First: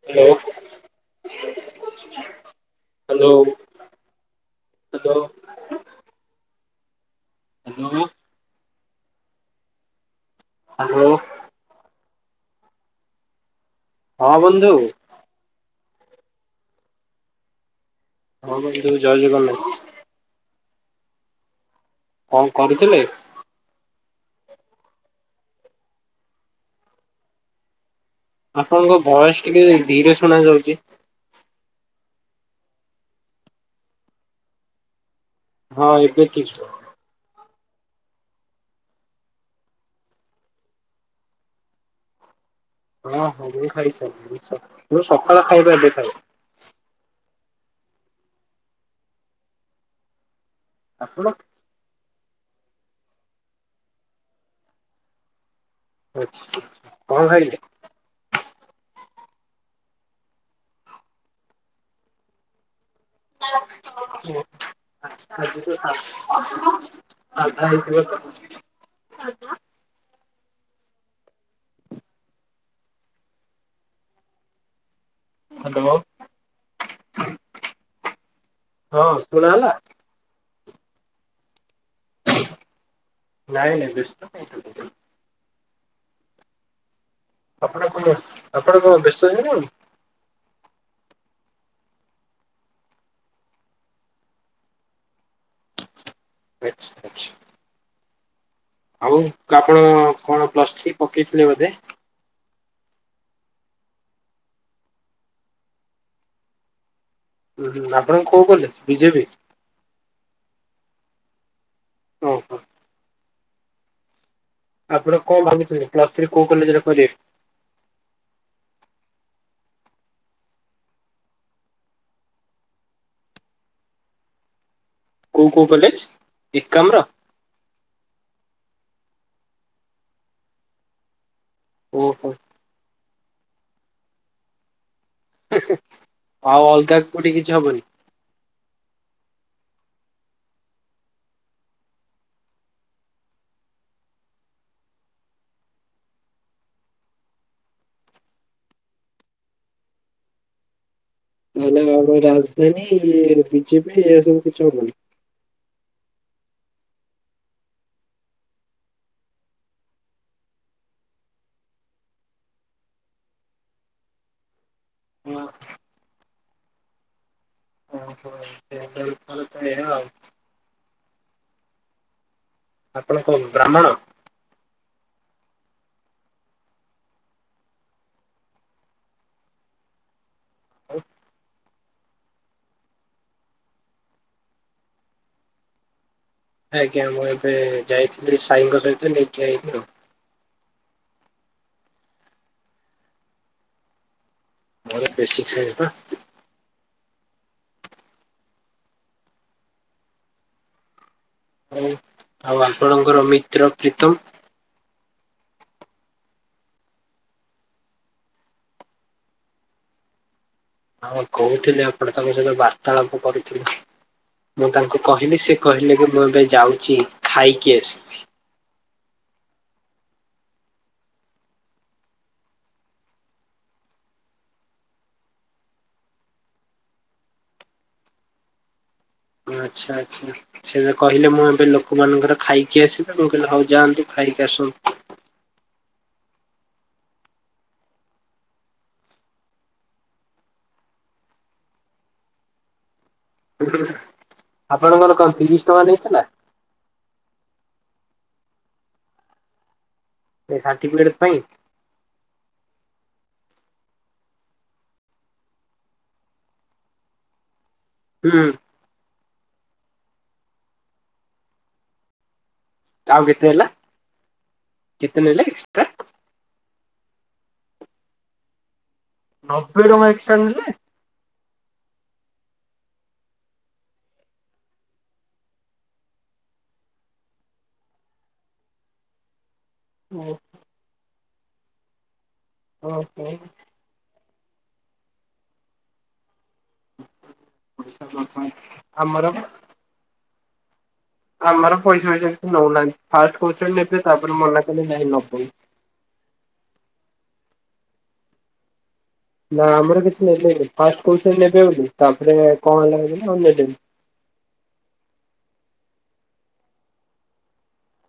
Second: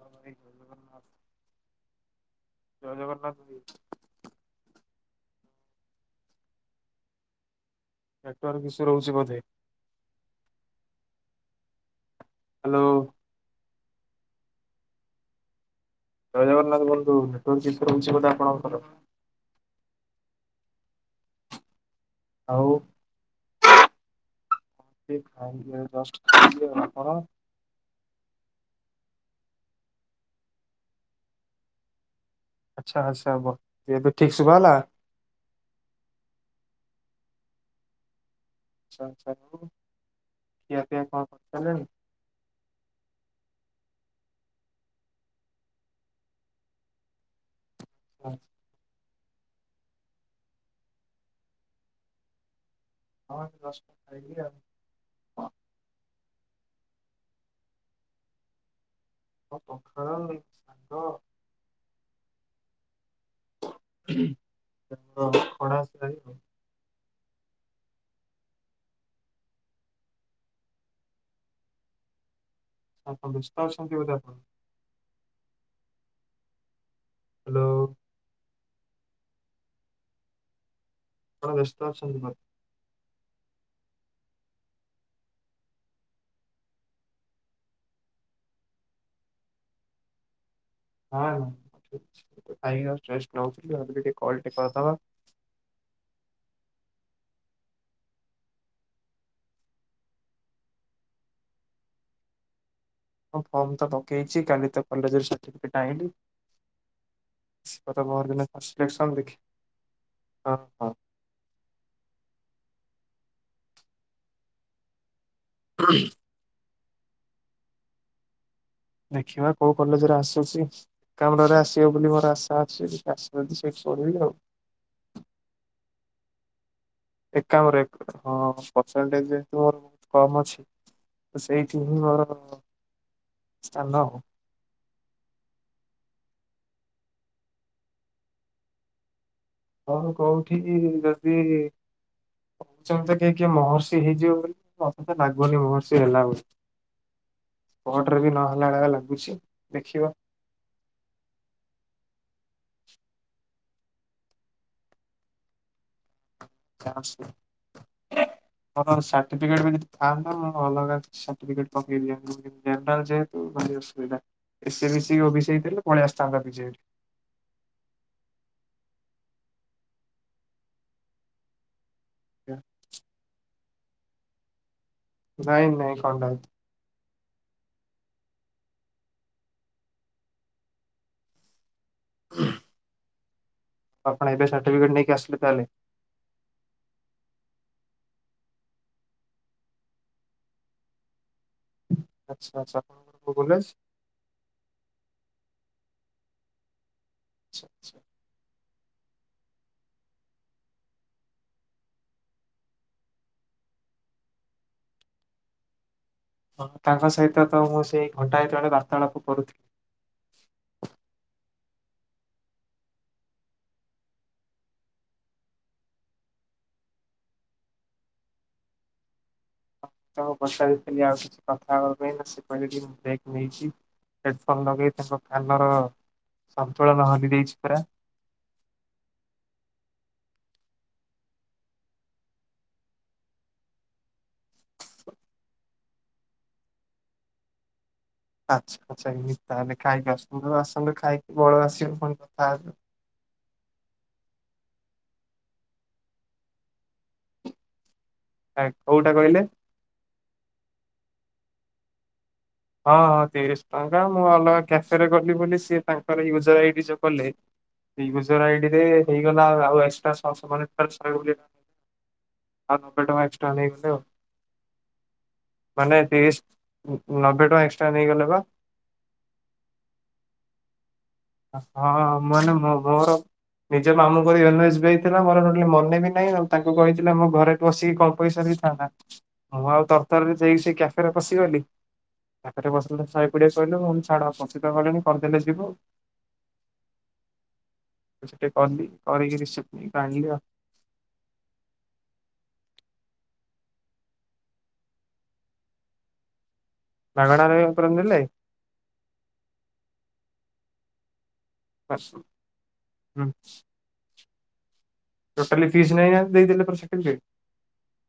ହଁ ଭାଇ ଜୟ ଜଗନ୍ନାଥ ଜୟ ଜଗନ୍ନାଥ ଭାଇ ହଲ ହ୍ୟାଲୋ ନେଟ୍----ଇସୁ ରହୁଚି ବଧେ। [inaudible] [inaudible] [inaudible] ଜୟ ଜଗନ୍ନାଥ୍ ବନ୍ଧୁ, ନେଟ୍ ରହୁଚି ବଧେ ହଁ ଆପଣଙ୍କର। [unintelligible] ଆଉ [inaudible] [inaudible] ଆପଣଙ୍କ ଭଏସ୍‌ ଟିକେ ଧୀରେ ଶୁଣା ଯାଉଚି। ଆଚ୍ଛା ଆଚ୍ଛା, ଏବେ ଠିକ୍ ଶୁଭା ହଁ! ଏବେ [inaudible] [inaudible] ହଁ [inaudible] [inaudible] [inaudible] [unintelligible] ଆମର ଖଡା [unintelligible] ସାଇ ଆଉ [unintelligible] ହ [unintelligible] ହାଲୋ। [inaudible] [inaudible] [inaudible] [inaudible] [unintelligible] [unintelligible] ଆଛି ଆଚ୍ଛା ଆଉ ଆପଣ କ'ଣ ପ୍ଲସ୍‌ଥ୍ରୀ ପକେଇ ଥିଲେ ବଧେ। ହଁ ଫମ୍ ତ ପକେଇଚି, କାଲି ତ କଲେ ସାଠିପିକେଟ୍ ଆ ଆପଣ କୋଉ କଲେଜ ବିଜେପି [inaudible] ଓହୋ ଆପଣ ଭାବିଥିଲେ ପ୍ଲସ୍‌ଥ୍ରୀ କଉ କଲେଜେ ରେ କରିବେ? ଦେଖିବା କଉ କଲେଜେ ରେ ଆସୁଚି। କାମଡ଼ରେ ଆସିବ ବୋଲି ମୋର ଆଶା ଅଛି କିି ଆସିବ ସେଇଠି କରିବି ଆଉ। କୋଉ କୋଉ କଲେଜ ଏକାମ୍ର ଏକାମ୍ରରେ ହଁ ପରସେଣ୍ଟେଜ [unintelligible] ମୋର ବହୁ କମ ଅଛି। ସେଇଠି ହିଁ ଘର ଓହୋ ମୋର ସ୍ଥାନ। ହୁଁ ଆଉ ଅଲଗା କୋଉଠି କିଛି ହବନି? କହୁନ କଉଠି ଯଦି କହୁଛନ୍ତି କିଏ କିଏ ମହର୍ଷି ହେଇଯିବ ବୋଲି ମତେ ତ ନାଗୁନି ମହର୍ଷି ହେଲା ବୋଲି। କଟରେ ବି ନହେଲା ଭଳିଆ ଲାଗୁଛି ଦେଖିବା। [unintelligible] ରାଜଧାନୀ ବି ଜେ ପି ଏରା ସବୁ କିଛି ହବନି। [unintelligible] ମୋର ସାର୍ଟିଫିକେଟ ବି ଯଦି ଥାନ୍ତା ମୁଁ ଅଲଗା ସାର୍ଟିଫିକେଟ ପକେଇ ଦିଅନ୍ତି। [unintelligible] ଜେନେରାଲ ଯେହେତୁ ଭାରି ଅସୁବିଧା ଏ ସି ବି ସି ଓ ବି ଆଉ ଶି ହେଇଥିଲେ ପଳେଇ ଆସିଥାନ୍ତା ବି ଜେ [unintelligible] ଜ୍ଞା ଆପଣ କଣ ବ୍ରାହ୍ମଣ? ନାଇଁ ନାଇଁ ଖଣ୍ଡାୟତ ଆଉ ହୁଁ। ଆପଣ ଏବେ ସାର୍ଟିଫିକଟ ନେଇକି ଆସିଲେ ତାହେଲେ। ଆଜ୍ଞା ମୁଁ ଏବେ ଯାଇଥିଲି ସାଇଙ୍କ ସହିତ ନେଇକି ଆଇଲି ଆଉ। ଆଚ୍ଛା ଆଚ୍ଛା ଆପଣଙ୍କର କୋଉ କଲେଜ? ମୋର [unintelligible] ପା ଆଚ୍ଛା, ଆଚ୍ଛା। ହଉ ଆଉ ଆପଣଙ୍କର ମିତ୍ର ପ୍ରୀତମ? ହଁ ତାଙ୍କ ସହିତ ତ ମୁଁ ସେଇ ଘଣ୍ଟାଏ ତଳେ ବାର୍ତ୍ତାଳାପ କରୁଥିଲି। ହଁ କହୁଥିଲେ ଆପଣ ତାଙ୍କ ସହିତ ବାର୍ତ୍ତାଳାପ କରୁଥିଲେ ମୁଁ ତାଙ୍କୁ କହିଲି ସେ କହିଲେ କି ମୁଁ ଏବେ ଯାଉଛି ଖାଇକି ଆସିବି। ତାଙ୍କୁ ପଚାରି ଥିଲି ଆଉ କିଛି କଥା ହେବା ପାଇଁ ନାଇଁ ସିଏ କହିଲେ କି ମୁଁ ବ୍ରେକ୍ ନେଇଛି। ହେଡଫୋନ ଲଗେଇ ତାଙ୍କ କାନର ସନ୍ତୁଳନ ହଲି ଯାଇଛି ପୁରା ଆଚ୍ଛା, ଆଚ୍ଛା। ସେ କହିଲେ ମୁଁ ଏବେ ଲୋକମାନଙ୍କର ଖାଇକି ଆସିବେ ମୁ କହିଲି ହଉ ଯାଆନ୍ତୁ ଖାଇକି ଆସନ୍ତୁ। ଆଚ୍ଛା ଆଚ୍ଛା ତାହେଲେ ଖାଇକି ଆସନ୍ତୁ ଆସନ୍ତୁ ଖାଇକି ବଳ ଆସିବ ଫୁଣି କଥା ହେବେ। [unintelligible] ଆପଣଙ୍କର କଣ ତିରିଶ ଟଙ୍କା ନେଇଥିଲା? ଆ କୋଉଟା କହିଲେ? ଏ ସାର୍ଟିଫିକେଟ ପାଇଁ। ହଁ ହଁ ତିରିଶ ଟଙ୍କା ମୁଁ ଅଲଗା କ୍ୟାଫେରେ ଗଲି ବୋଲି ସିଏ ତାଙ୍କର ୟୁଜର ଆଇ ଯୋଉ କଲେ ଏଇ ହୁଁ ୟୁଜର ଆଇଡିରେ ହେଇଗଲା ଆଉ ଏକ୍ସଟ୍ରା ଛଅ [unintelligible] [unintelligible] ଏକ୍ସଟ୍ରା ଆଉ କେତେ ହେଲା ନେଇଥିବେ ଆଉ କେତେ ନେଲେ ଏକ୍ସଟ୍ରା? ମାନେ ତିରିଶ୍ ହୁହୁଁ ନବେ ଟଙ୍କା ଏକ୍ସଟ୍ରା ନେଇଗଲେ ବା। ନବେ ଟଙ୍କା ଏକ୍ସଟ୍ରା ନେଲେ! ହଁ ମାନେ ମୋର ଖବର ନିଜ ମାମୁଁ ଙ୍କ ଏନ୍ ଏସ ବି ଆଇ ଥିଲା ମୋର ଟୋଟାଲି ମନେ ବି ନାହିଁ ଆ ତାଙ୍କୁ କହିଥିଲେ ମୋ ଘରେ ବସିକି କମ୍ ପଇସାର ହାଁ ହାଁ ମୁଁ ଆଉ। ଓହୋ। ତରତରରେ ଯାଇକି ସେଇ କ୍ୟାଫେରେ ବସିଗଲି କାଫେରେ ବସିଲେ ଶହେ କୁଡ଼ିଏ କହିଲୁ ମୁଁ ଛାଡ଼ ଆଉ କଣ [unintelligible] କଲେଣି କରିଦେଲେ ଯିବ। ସେଠି କଲି ଆମର କରକି ରିସିଭ୍ ଟା ଆଣିଲି ଆଉ। ଆମର ପଇସା ଫଇସା କିଛି ନଉନାହାନ୍ତି ଫାଷ୍ଟ କହୁଛନ୍ତି ନେବେ ତାପରେ ମନା କଲେ ନାଇଁ ନବନି ମାଗଣାରେ [unintelligible] ଦେଲେ? ନା ଆମର କିଛି ନେଲେନି ଫାଷ୍ଟ କଉଚନ୍ତି ନେବେ ବୋଲି ତାପରେ କଣ ହେଲା ହୁଁ ନା ନେଲେନି ଟୋଟାଲ ଫିସି ନେଇ ନାହାନ୍ତି ଦେଇ ଦେଲେ ପୁରା [unintelligible]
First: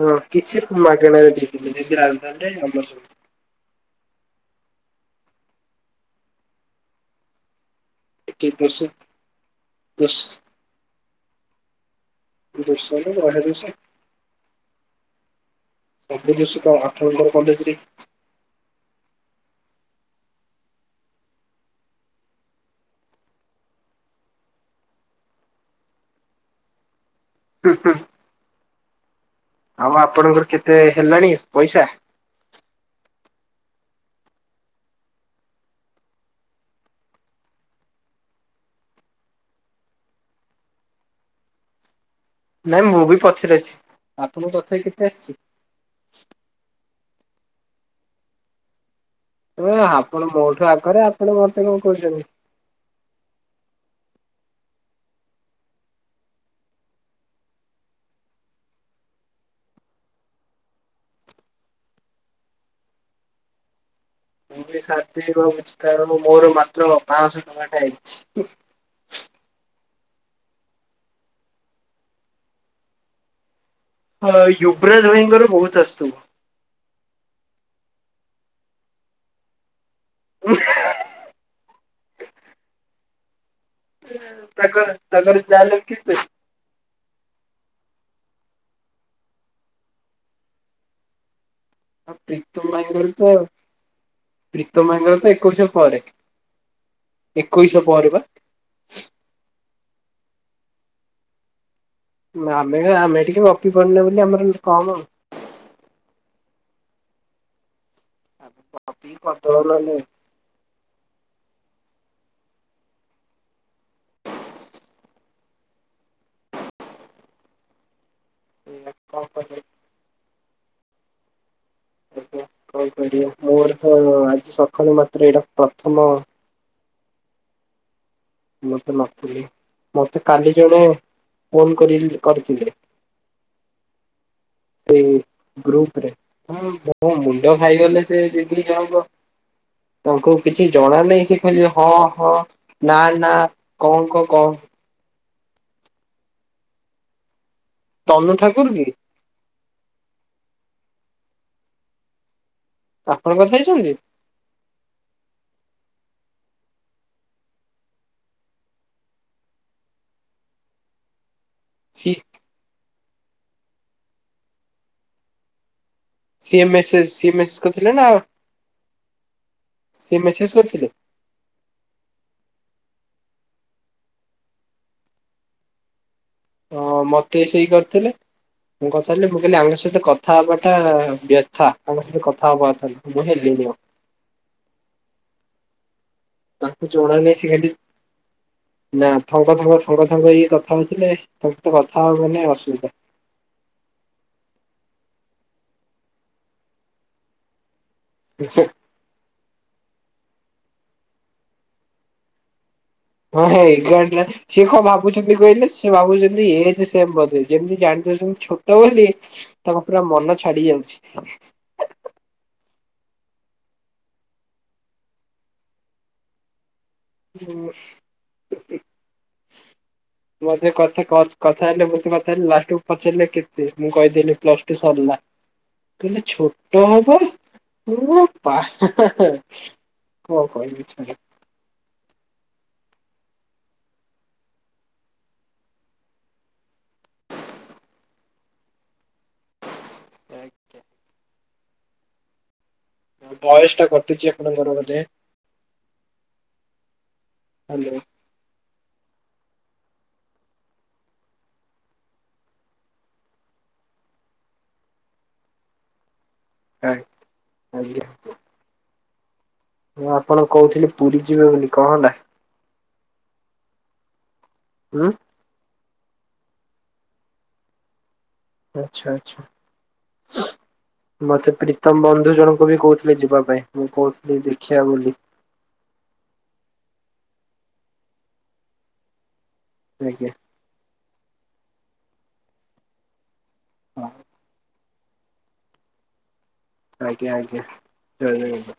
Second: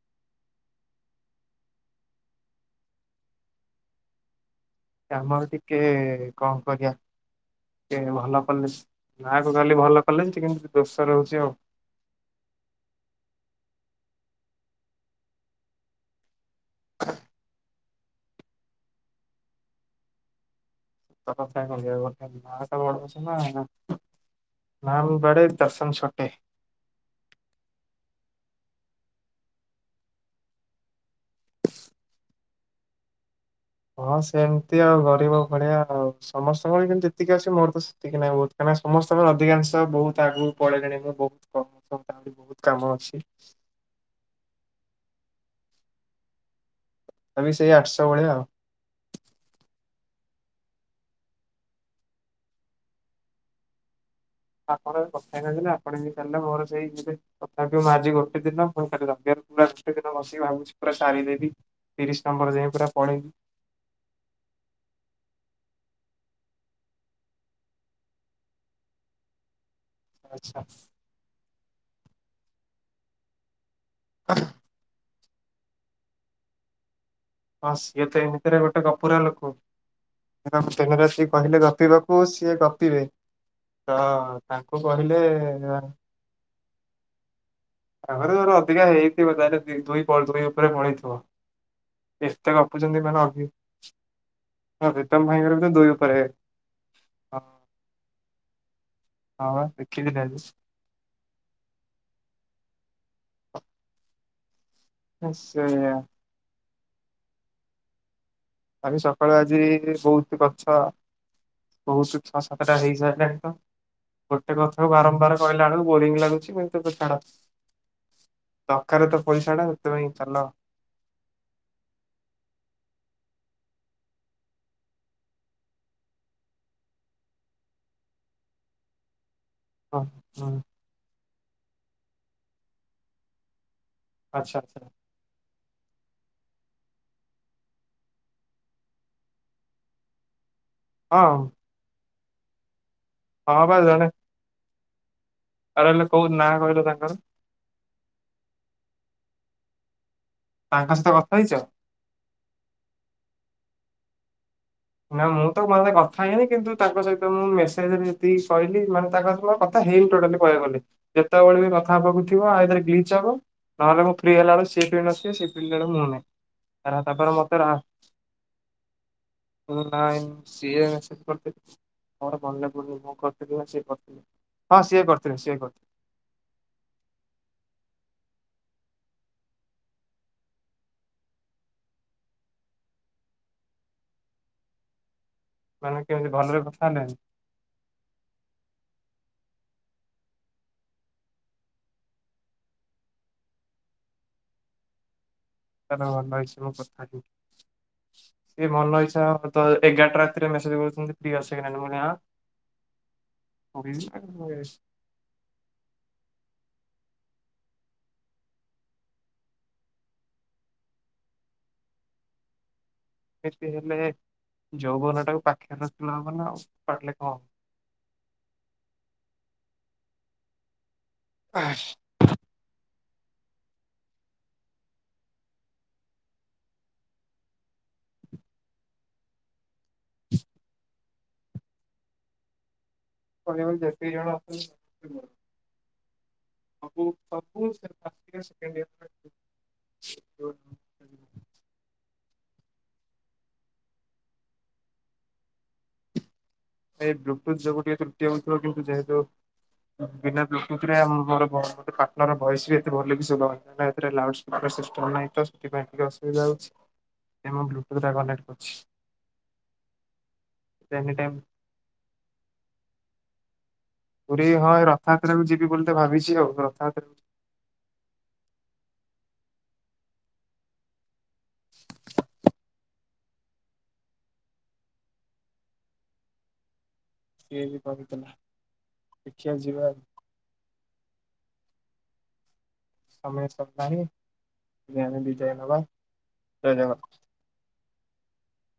ହଁ କିଛି ମାଗଣାରେ ଦେଇଥିଲେ ଯେମିତି ରାଜଧାନୀରେ ଆମର ଆମର ଟିକେ କଣ କରିବା? ଏଁ ଭଲ ଟିକେ କଲେଜ ଦୋଷ ନାଁ କୁ ଖାଲି ଭଲ ଦୋଷ କଲେଜ ଟିକେ କିନ୍ତୁ ଦୋଷ ରହୁଛି ଆଉ। ଦୁଶ ନୁହେ ମହା ଦୁସ। ସବୁ ଦୋଷ ତ ଆଠ ନମ୍ବର କଲେଜ ରେ। ସତ କଥା କହିଲ [unintelligible] ନାଁ ବଡ ସିନା ନା। ନାମ ବଡ଼େ ଦର୍ଶନ ଛୋଟେ। ହୁଁ ହୁଁ। ଆଉ ଆପଣଙ୍କର କେତେ ହେଲାଣି ପଇସା? ହଁ ସେମିତି ଆଉ ଗରିବ ଭଳିଆ ଆଉ ସମସ୍ତଙ୍କର ଯେତିକି ଆସେ ମୋର ତ ସେତିକି ନାଇଁ ବହୁତ କାହିଁ ନା ସମସ୍ତଙ୍କର ଅଧିକାଂଶ ବହୁତ ଆଗକୁ ପଳେଲେଣି ମୁଁ ବହୁତ କମ [inaudible] ତାଙ୍କ ଠୁ ବହୁ ନାଇଁ ମୁଁ ବି ପଛରେ ଅଛି ଆପଣଙ୍କ ତଥାପି କେତେ ଆସିଛି? ତା ବି ସେଇ ଆଠଶହ ଭଳିଆ ଆଉ। ତ ଆପଣ ମୋଠୁ ଆଗରେ ଆପଣ ମତେ କଣ କହୁଛନ୍ତି? ଆପଣ କଥା ହେଇ ନାହାନ୍ତି ନା ଆପଣଙ୍କ ସରିଲେ ମୋର ସେଇ ଯିବେ। ତଥାପି ମୁଁ ଆଜି ଗୋଟେ ଦିନ ପୁଣି କାଲି ରାତି [unintelligible] ପୁରା ଗୋଟେ ଦିନ ବସିକି ଭାବୁଛି ପୁରା ସାରିଦେବି। ତିରିଶ ନମ୍ବର ଯାଏଁ ପୁରା ପଳେଇବି। ମୁଁ ବି ସାରିଦେବି ଭାବୁଛି କାରଣ ମୋର ମାତ୍ର ପାଂସ ଟଙ୍କା ଟା ହେଇଛି। ଆଚ୍ଛା। ହଁ ୟୁବରାଜ ଭାଈଙ୍କର ବହୁତ ଆସୁଥୁବ। ହଁ ସିଏ ତ ଏମିତିରେ ଗୋଟେ ଗପୁରା ଲୋକ [unintelligible] କହିଲେ ଗପିବାକୁ ସିଏ ଗପିବେ ତ ତାଙ୍କୁ ତାଙ୍କର କହିଲେ। ତାଙ୍କର ଯାହାହେଲେ ବି କେତେ? ଆଉ ତାଙ୍କର ଘର ଅଧିକା ହେଇଥିବ ତାହେଲେ [unintelligible] ଉପରେ ମରେଇଥିବ। ଆଉ ଏତେ ପ୍ରୀତମ ଗପୁଛନ୍ତି ଭାଇଙ୍କର ତ [unintelligible] ହଁ ପ୍ରୀତମ ଭାଇଙ୍କର ବି ତ ଦୁଇ ଉପରେ। ହଁ ଏକୋଇଶ ପରେ ପା। ହଁ ଦେଖିନି ତାହେଲେ। ଆମେ ଆମେ ଟିକେ ଗପି ପାରିଲେନି ଆମର କମ। ହୁ ସେୟା। ଆମେ ଗପିକି ସକାଳୁ ଆଜି କରିଦବା ନହେଲେ। ବହୁତ କରିଚ ବହୁତ ଛଅ ସାତଟା ହେଇସାରିଲଣି ତ। ଗୋଟେ କଥାକୁ ବାରମ୍ବାର କହିଲା ବେଳକୁ ବୋରିଙ୍ଗ ଲାଗୁଛି କିନ୍ତୁ ତୁ ଛାଡ। ସେଇଆ ଦରକାର କଣ ତ କରିବା ପଇସା ଟା ସେଥିପାଇଁ ଚାଲ। ଆଜ୍ଞା କଣ କରିବା ମୋର ତ ଆଜି ସକାଳୁ ମାତ୍ର ଏଇଟା ପ୍ରଥମ। ମୁଁ ତ ନଥିଲି ହଁ ମତେ ହଁ କାଲି ଜଣେ। ଫୋନ କରି କରିଥିଲେ ଆଚ୍ଛା ଆଚ୍ଛା ଉ। ଗ୍ରୁପ ରେ ହଁ ମୋ ମୁଣ୍ଡ ଖାଇଗଲେ ସେ ଦିଦି ଜଣଙ୍କ ତାଙ୍କୁ। କିଛି ଜଣା ନାହିଁ ସେ ହଁ ଖାଲି ହଁ ହଁ ନା ନା ହଁ କଣ କ କ ଆଉ ରହିଲ କୋଉ ନା କହିଲ ତାଙ୍କର। ତନୁ ଠାକୁର କି? ତାଙ୍କ ସହିତ କଥା ହେଇଛ? ଆପଣଙ୍କ କଥା ହେଇଛନ୍ତି? ନା ମୁଁ ତ [unintelligible] କଥା ହେଇନି କିନ୍ତୁ ତାଙ୍କ ସହିତ ମୁଁ ମେସେଜରେ ଯେତିକି ଶଇଲି ମାନେ ତାଙ୍କ ସହିତ କ କଥା ହେଇନି ଟୋଟାଲି କହିବାକୁ ଗଲେ ଯେତେବେଳେ ବି କଥା ସି ହବାକୁ ଥିବ ଆଇଦର ଗ୍ଲିଚ ହବ। ନହେଲେ ମୁଁ ଫ୍ରି ହେଲା ବେଳକୁ ସେ ଫ୍ରି ନ ଥିବେ ସେ ଫ୍ରି ହେଲା ବେଳକୁ ମୁଁ ନାହିଁ। ସିଏ ତାର- ମେସେଜ ତାପରେ ସିଏ ମତେ ମେସେଜ କରିଥିଲେ ନା? ଉଁ ସିଏ ନାଇ ମେସେଜ ସିଏ କରିଥିଲେ? ମେସେଜ କରିଥି। ମୋର ମନେ ପଡୁନି ମୁଁ କରିଥିଲି ନା ସିଏ କରିଥିଲେ ହଁ ସିଏ କରିଥିଲେ ସିଏ କରିଥି ହଁ ମତେ ସେଇ କରିଥିଲେ। ମୁଁ କଥା ହେଲି ମୁଁ କହିଲି ଆଙ୍କ ସହିତ କଥା ହବାଟା ବ୍ୟଥା ଆଙ୍କ ସହିତ କଥା ହବା କଥା ନୁ ମୁଁ ହେଲିନି ମ ମାନେ କେନ୍ତି ଭଲ ତାଙ୍କୁ ଜଣା ନାଇଁ ସିଏ ଆଲି ନା ଥଙ୍ଗ ଥଙ୍ଗ ଥଙ୍ଗ ଥଙ୍ଗ ହେଇ କଥା ହଉଥିଲେ ତାଙ୍କ ତୁ କଥା ହବ ନେ ଅସୁବିଦା। କାରଣ [unintelligible] ସିଏ ଭଲ ହିସାବରେ [unintelligible] ତ ଏଗାରଟା ରାତିରେ ମେସେଜ୍ କରୁଛନ୍ତି ଫ୍ରି ଅଛ କି ନା ନାଇଁ ମୁଁ କଇଲି ହଁ। ଫୁଣି ଏଗାର [unintelligible] ସିଏ କଁ ଭାବୁ ଭାବୁଚିନ୍ତି କଇଲେ ସିଏ ଭାବୁଚନ୍ତି ଏଜେ ସେମ୍ ବୋଧେ ଯେମିତି ଜାଣିଦଉଚନ୍ତି ଛୋଟ ବୋଲି ତାଙ୍କ ପୁରା ମନ ଛାଡି ଯାଉଛି। ଯେତେ ହେଲେ ଯୌବନଟାକୁ ପାଖେରେ ରଖିଲା ହବ ନା ଆଉ। କାଟିଲେ କଣ ହବ। ମୁଁ ଆଜି ଯାଏଁ କଥା କ କଥା ହେଲେ ମୁଁ ବି କଥା ହେଲି ଲାଷ୍ଟକୁୁ ପଚାରିଲେ କେତେ ମୁଁ କଇଦେନି ପ୍ଲସ ଟୁ ସରିଲା। କହିଲେ ଛୋଟ ହବ ମୁଁ ପା ହେଁ ହେଁ ହେଁ। କଁ କଇବି ଛାଡ। କହିଆକୁ ଗଲେ ଯେତିକି ଜଣ ଅଛ [unintelligible] ସବୁ ସବୁ ସେ ଫାଷ୍ଟ ଇୟର ସେକେଣ୍ଡ ଇୟର [unintelligible] ଆଉ ଭଏସଟା କଟୁଚି ଆପଣଙ୍କର ବୋଧେ। ଏଇ ବ୍ଲୁଟୁଥ ଯୋଗୁ ଟିକେ ହ୍ୟାଲୋ। ତ୍ରୁଟି ହଉଥିବ କିନ୍ତୁ ଯେହେତୁ ଉଁ ବିନା ବ୍ଲୁଟୁଥରେ ଆ ମୋର [unintelligible] ଗୋଟେ ପାର୍ଟନର ଭଏସ୍ ବି ଏତେ ଭଲକି ଶୁଭା ହଉନି କାଇଁନା ଏଥିରେ ଲାଉଡ ସ୍ ବାର ସିଷ୍ଟମ ନାହିଁ ତ ସେଥିପାଇଁ ଟିକେ ଅସୁବିଧା ହଉଛି। ଏ ମୋ ଆଜ୍ଞା ବ୍ଲୁଟୁଥଟା କନେକ୍ଟ କରୁଛି। ମୁଁ ଆପଣଙ୍କୁ କହୁଥିଲି ଏନି ପୁରୀ ଟାଇମ୍ ଯିବେ ବୋଲି କଣ ହେଲା? ପୁରୀ ହଁ ଏ ଉଁ? ରଥଯାତ୍ରାକୁ ଯିବି ବୋଲି ତ ଭାବିଚି ଆଉ ରଥଯାତ୍ରାକୁ ଆଛା ଆଛା। ମତେ ପ୍ରୀତମ ବନ୍ଧୁ ଜଣଙ୍କ ବି କହୁ ଥିଲେ ଯିବା ପାଇଁ ମୁଁ କହୁଥିଲି ଦେଖିଆ ବୋଲି। ସିଏ ବି କହୁଥେଲା ଦେଖିଆ ଯିବା। ଆଜ୍ଞା। ସମୟ ସରିଲାଣି ହଁ ଆମେ ଏବେ ବିଦାୟ ନବା। ଜୟ ଜଗନ୍ନାଥ। ଆଜ୍ଞା ଆଜ୍ଞା ଜୟ ଜଗ [unintelligible]